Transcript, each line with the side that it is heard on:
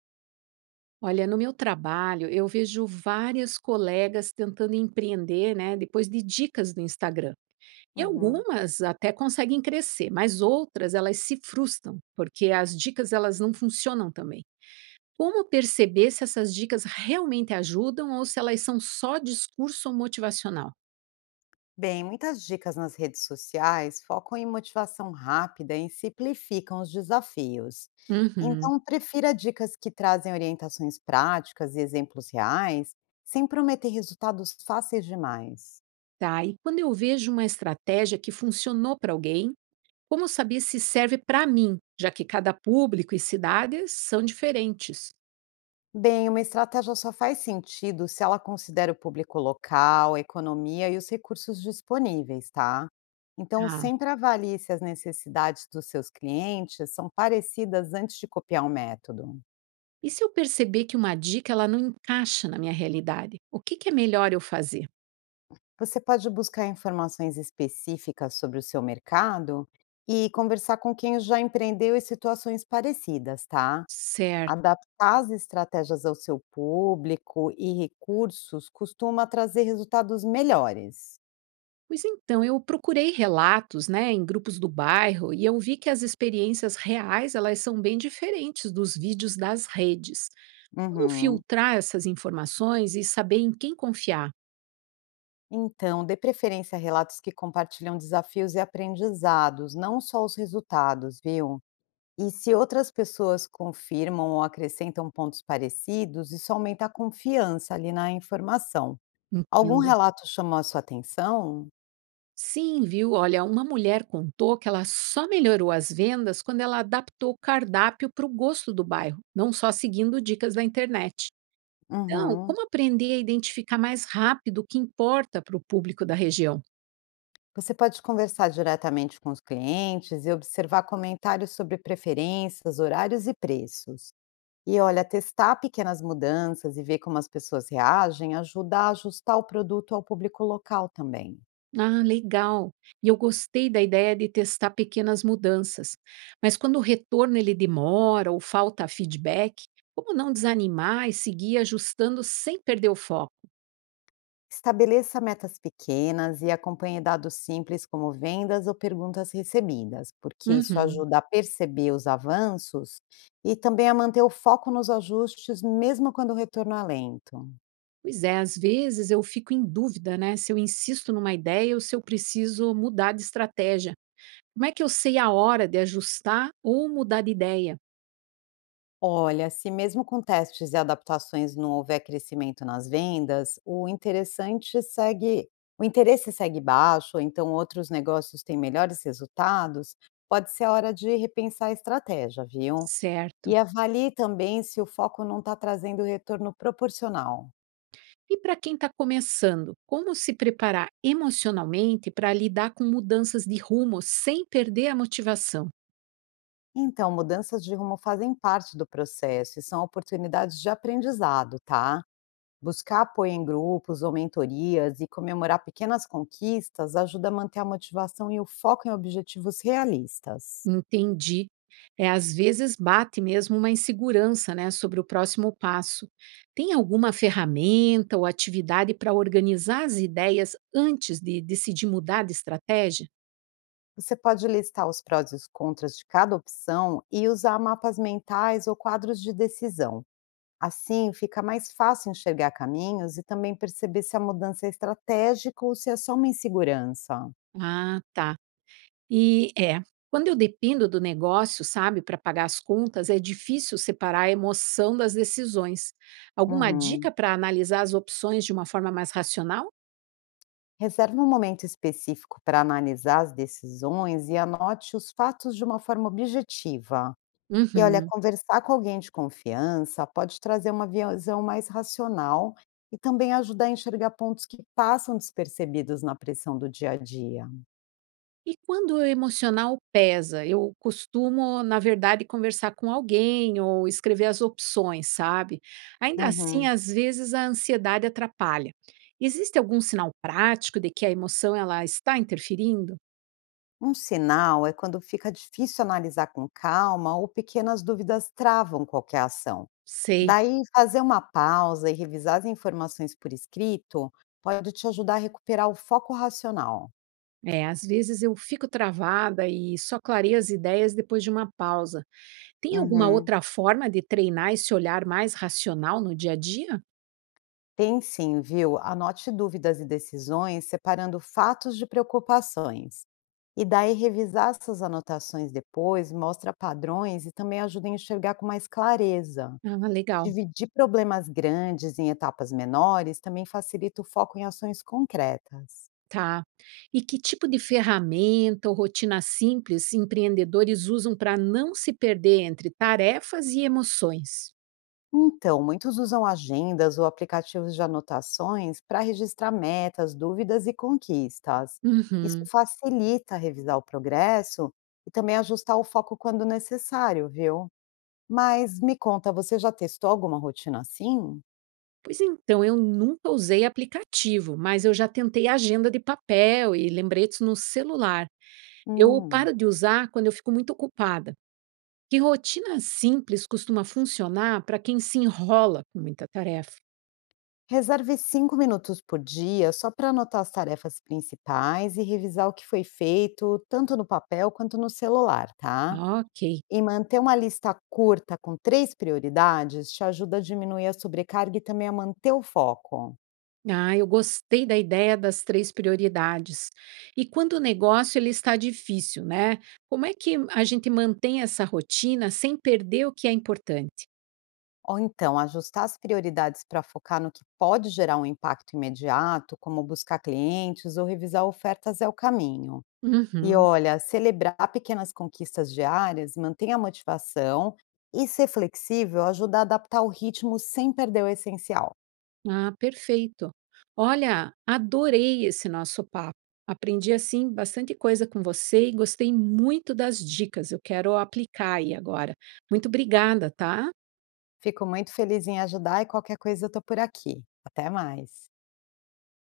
right: Olha, no meu trabalho, eu vejo várias colegas tentando empreender, né, depois de dicas do Instagram. E
left: Uhum.
right: algumas até conseguem crescer, mas outras elas se frustram, porque as dicas elas não funcionam também. Como perceber se essas dicas realmente ajudam ou se elas são só discurso motivacional?
left: Bem, muitas dicas nas redes sociais focam em motivação rápida e simplificam os desafios.
right: Uhum.
left: Então, prefira dicas que trazem orientações práticas e exemplos reais, sem prometer resultados fáceis demais.
right: Tá, e quando eu vejo uma estratégia que funcionou para alguém, como saber se serve para mim, já que cada público e cidade são diferentes?
left: Bem, uma estratégia só faz sentido se ela considera o público local, a economia e os recursos disponíveis, tá? Então,
right: Ah.
left: sempre avalie se as necessidades dos seus clientes são parecidas antes de copiar o método.
right: E se eu perceber que uma dica ela não encaixa na minha realidade, o que, que é melhor eu fazer?
left: Você pode buscar informações específicas sobre o seu mercado e conversar com quem já empreendeu em situações parecidas, tá?
right: Certo.
left: Adaptar as estratégias ao seu público e recursos costuma trazer resultados melhores.
right: Pois então, eu procurei relatos, né, em grupos do bairro e eu vi que as experiências reais, elas são bem diferentes dos vídeos das redes. Como
left: Uhum.
right: filtrar essas informações e saber em quem confiar?
left: Então, dê preferência a relatos que compartilham desafios e aprendizados, não só os resultados, viu? E se outras pessoas confirmam ou acrescentam pontos parecidos, isso aumenta a confiança ali na informação. Algum
right: Entendo.
left: relato chamou a sua atenção?
right: Sim, viu? Olha, uma mulher contou que ela só melhorou as vendas quando ela adaptou o cardápio para o gosto do bairro, não só seguindo dicas da internet. Então,
left: Uhum.
right: como aprender a identificar mais rápido o que importa para o público da região?
left: Você pode conversar diretamente com os clientes e observar comentários sobre preferências, horários e preços. E olha, testar pequenas mudanças e ver como as pessoas reagem ajuda a ajustar o produto ao público local também.
right: Ah, legal. E eu gostei da ideia de testar pequenas mudanças. Mas quando o retorno ele demora ou falta feedback, como não desanimar e seguir ajustando sem perder o foco?
left: Estabeleça metas pequenas e acompanhe dados simples como vendas ou perguntas recebidas, porque isso
right: Uhum.
left: ajuda a perceber os avanços e também a manter o foco nos ajustes, mesmo quando o retorno é lento.
right: Pois é, às vezes eu fico em dúvida, né, se eu insisto numa ideia ou se eu preciso mudar de estratégia. Como é que eu sei a hora de ajustar ou mudar de ideia?
left: Olha, se mesmo com testes e adaptações não houver crescimento nas vendas, o interessante segue, o interesse segue baixo, ou então outros negócios têm melhores resultados, pode ser a hora de repensar a estratégia, viu?
right: Certo.
left: E avalie também se o foco não está trazendo retorno proporcional.
right: E para quem está começando, como se preparar emocionalmente para lidar com mudanças de rumo sem perder a motivação?
left: Então, mudanças de rumo fazem parte do processo e são oportunidades de aprendizado, tá? Buscar apoio em grupos ou mentorias e comemorar pequenas conquistas ajuda a manter a motivação e o foco em objetivos realistas.
right: Entendi. É, às vezes bate mesmo uma insegurança né, sobre o próximo passo. Tem alguma ferramenta ou atividade para organizar as ideias antes de decidir mudar de estratégia?
left: Você pode listar os prós e os contras de cada opção e usar mapas mentais ou quadros de decisão. Assim, fica mais fácil enxergar caminhos e também perceber se a mudança é estratégica ou se é só uma insegurança.
right: Ah, tá. E é. Quando eu dependo do negócio, sabe, para pagar as contas, é difícil separar a emoção das decisões. Alguma
left: Uhum.
right: dica para analisar as opções de uma forma mais racional?
left: Reserve um momento específico para analisar as decisões e anote os fatos de uma forma objetiva. E olha,
right: Uhum.
left: conversar com alguém de confiança pode trazer uma visão mais racional e também ajudar a enxergar pontos que passam despercebidos na pressão do dia a dia.
right: E quando o emocional pesa, eu costumo, na verdade, conversar com alguém ou escrever as opções, sabe? Ainda assim,
left: Uhum.
right: às vezes a ansiedade atrapalha. Existe algum sinal prático de que a emoção ela está interferindo?
left: Um sinal é quando fica difícil analisar com calma ou pequenas dúvidas travam qualquer ação.
right: Sei.
left: Daí, fazer uma pausa e revisar as informações por escrito pode te ajudar a recuperar o foco racional.
right: É, às vezes eu fico travada e só clareio as ideias depois de uma pausa. Tem alguma
left: Uhum.
right: outra forma de treinar esse olhar mais racional no dia a dia?
left: Tem sim, viu? Anote dúvidas e decisões separando fatos de preocupações. E daí, revisar essas anotações depois mostra padrões e também ajuda a enxergar com mais clareza.
right: Ah, legal.
left: Dividir problemas grandes em etapas menores também facilita o foco em ações concretas.
right: Tá. E que tipo de ferramenta ou rotina simples empreendedores usam para não se perder entre tarefas e emoções?
left: Então, muitos usam agendas ou aplicativos de anotações para registrar metas, dúvidas e conquistas. Isso
right: Uhum.
left: facilita revisar o progresso e também ajustar o foco quando necessário, viu? Mas me conta, você já testou alguma rotina assim?
right: Pois então, eu nunca usei aplicativo, mas eu já tentei agenda de papel e lembretes no celular. Eu
left: Hum.
right: paro de usar quando eu fico muito ocupada. Que rotina simples costuma funcionar para quem se enrola com muita tarefa?
left: Reserve 5 minutos por dia só para anotar as tarefas principais e revisar o que foi feito, tanto no papel quanto no celular, tá?
right: Ah, ok.
left: E manter uma lista curta com três prioridades te ajuda a diminuir a sobrecarga e também a manter o foco.
right: Ah, eu gostei da ideia das três prioridades. E quando o negócio ele está difícil, né? Como é que a gente mantém essa rotina sem perder o que é importante?
left: Ou então, ajustar as prioridades para focar no que pode gerar um impacto imediato, como buscar clientes ou revisar ofertas, é o caminho. E
right: Uhum.
left: olha, celebrar pequenas conquistas diárias mantém a motivação e ser flexível ajuda a adaptar o ritmo sem perder o essencial.
right: Ah, perfeito. Olha, adorei esse nosso papo. Aprendi assim bastante coisa com você e gostei muito das dicas. Eu quero aplicar aí agora. Muito obrigada, tá?
left: Fico muito feliz em ajudar e qualquer coisa eu tô por aqui. Até mais.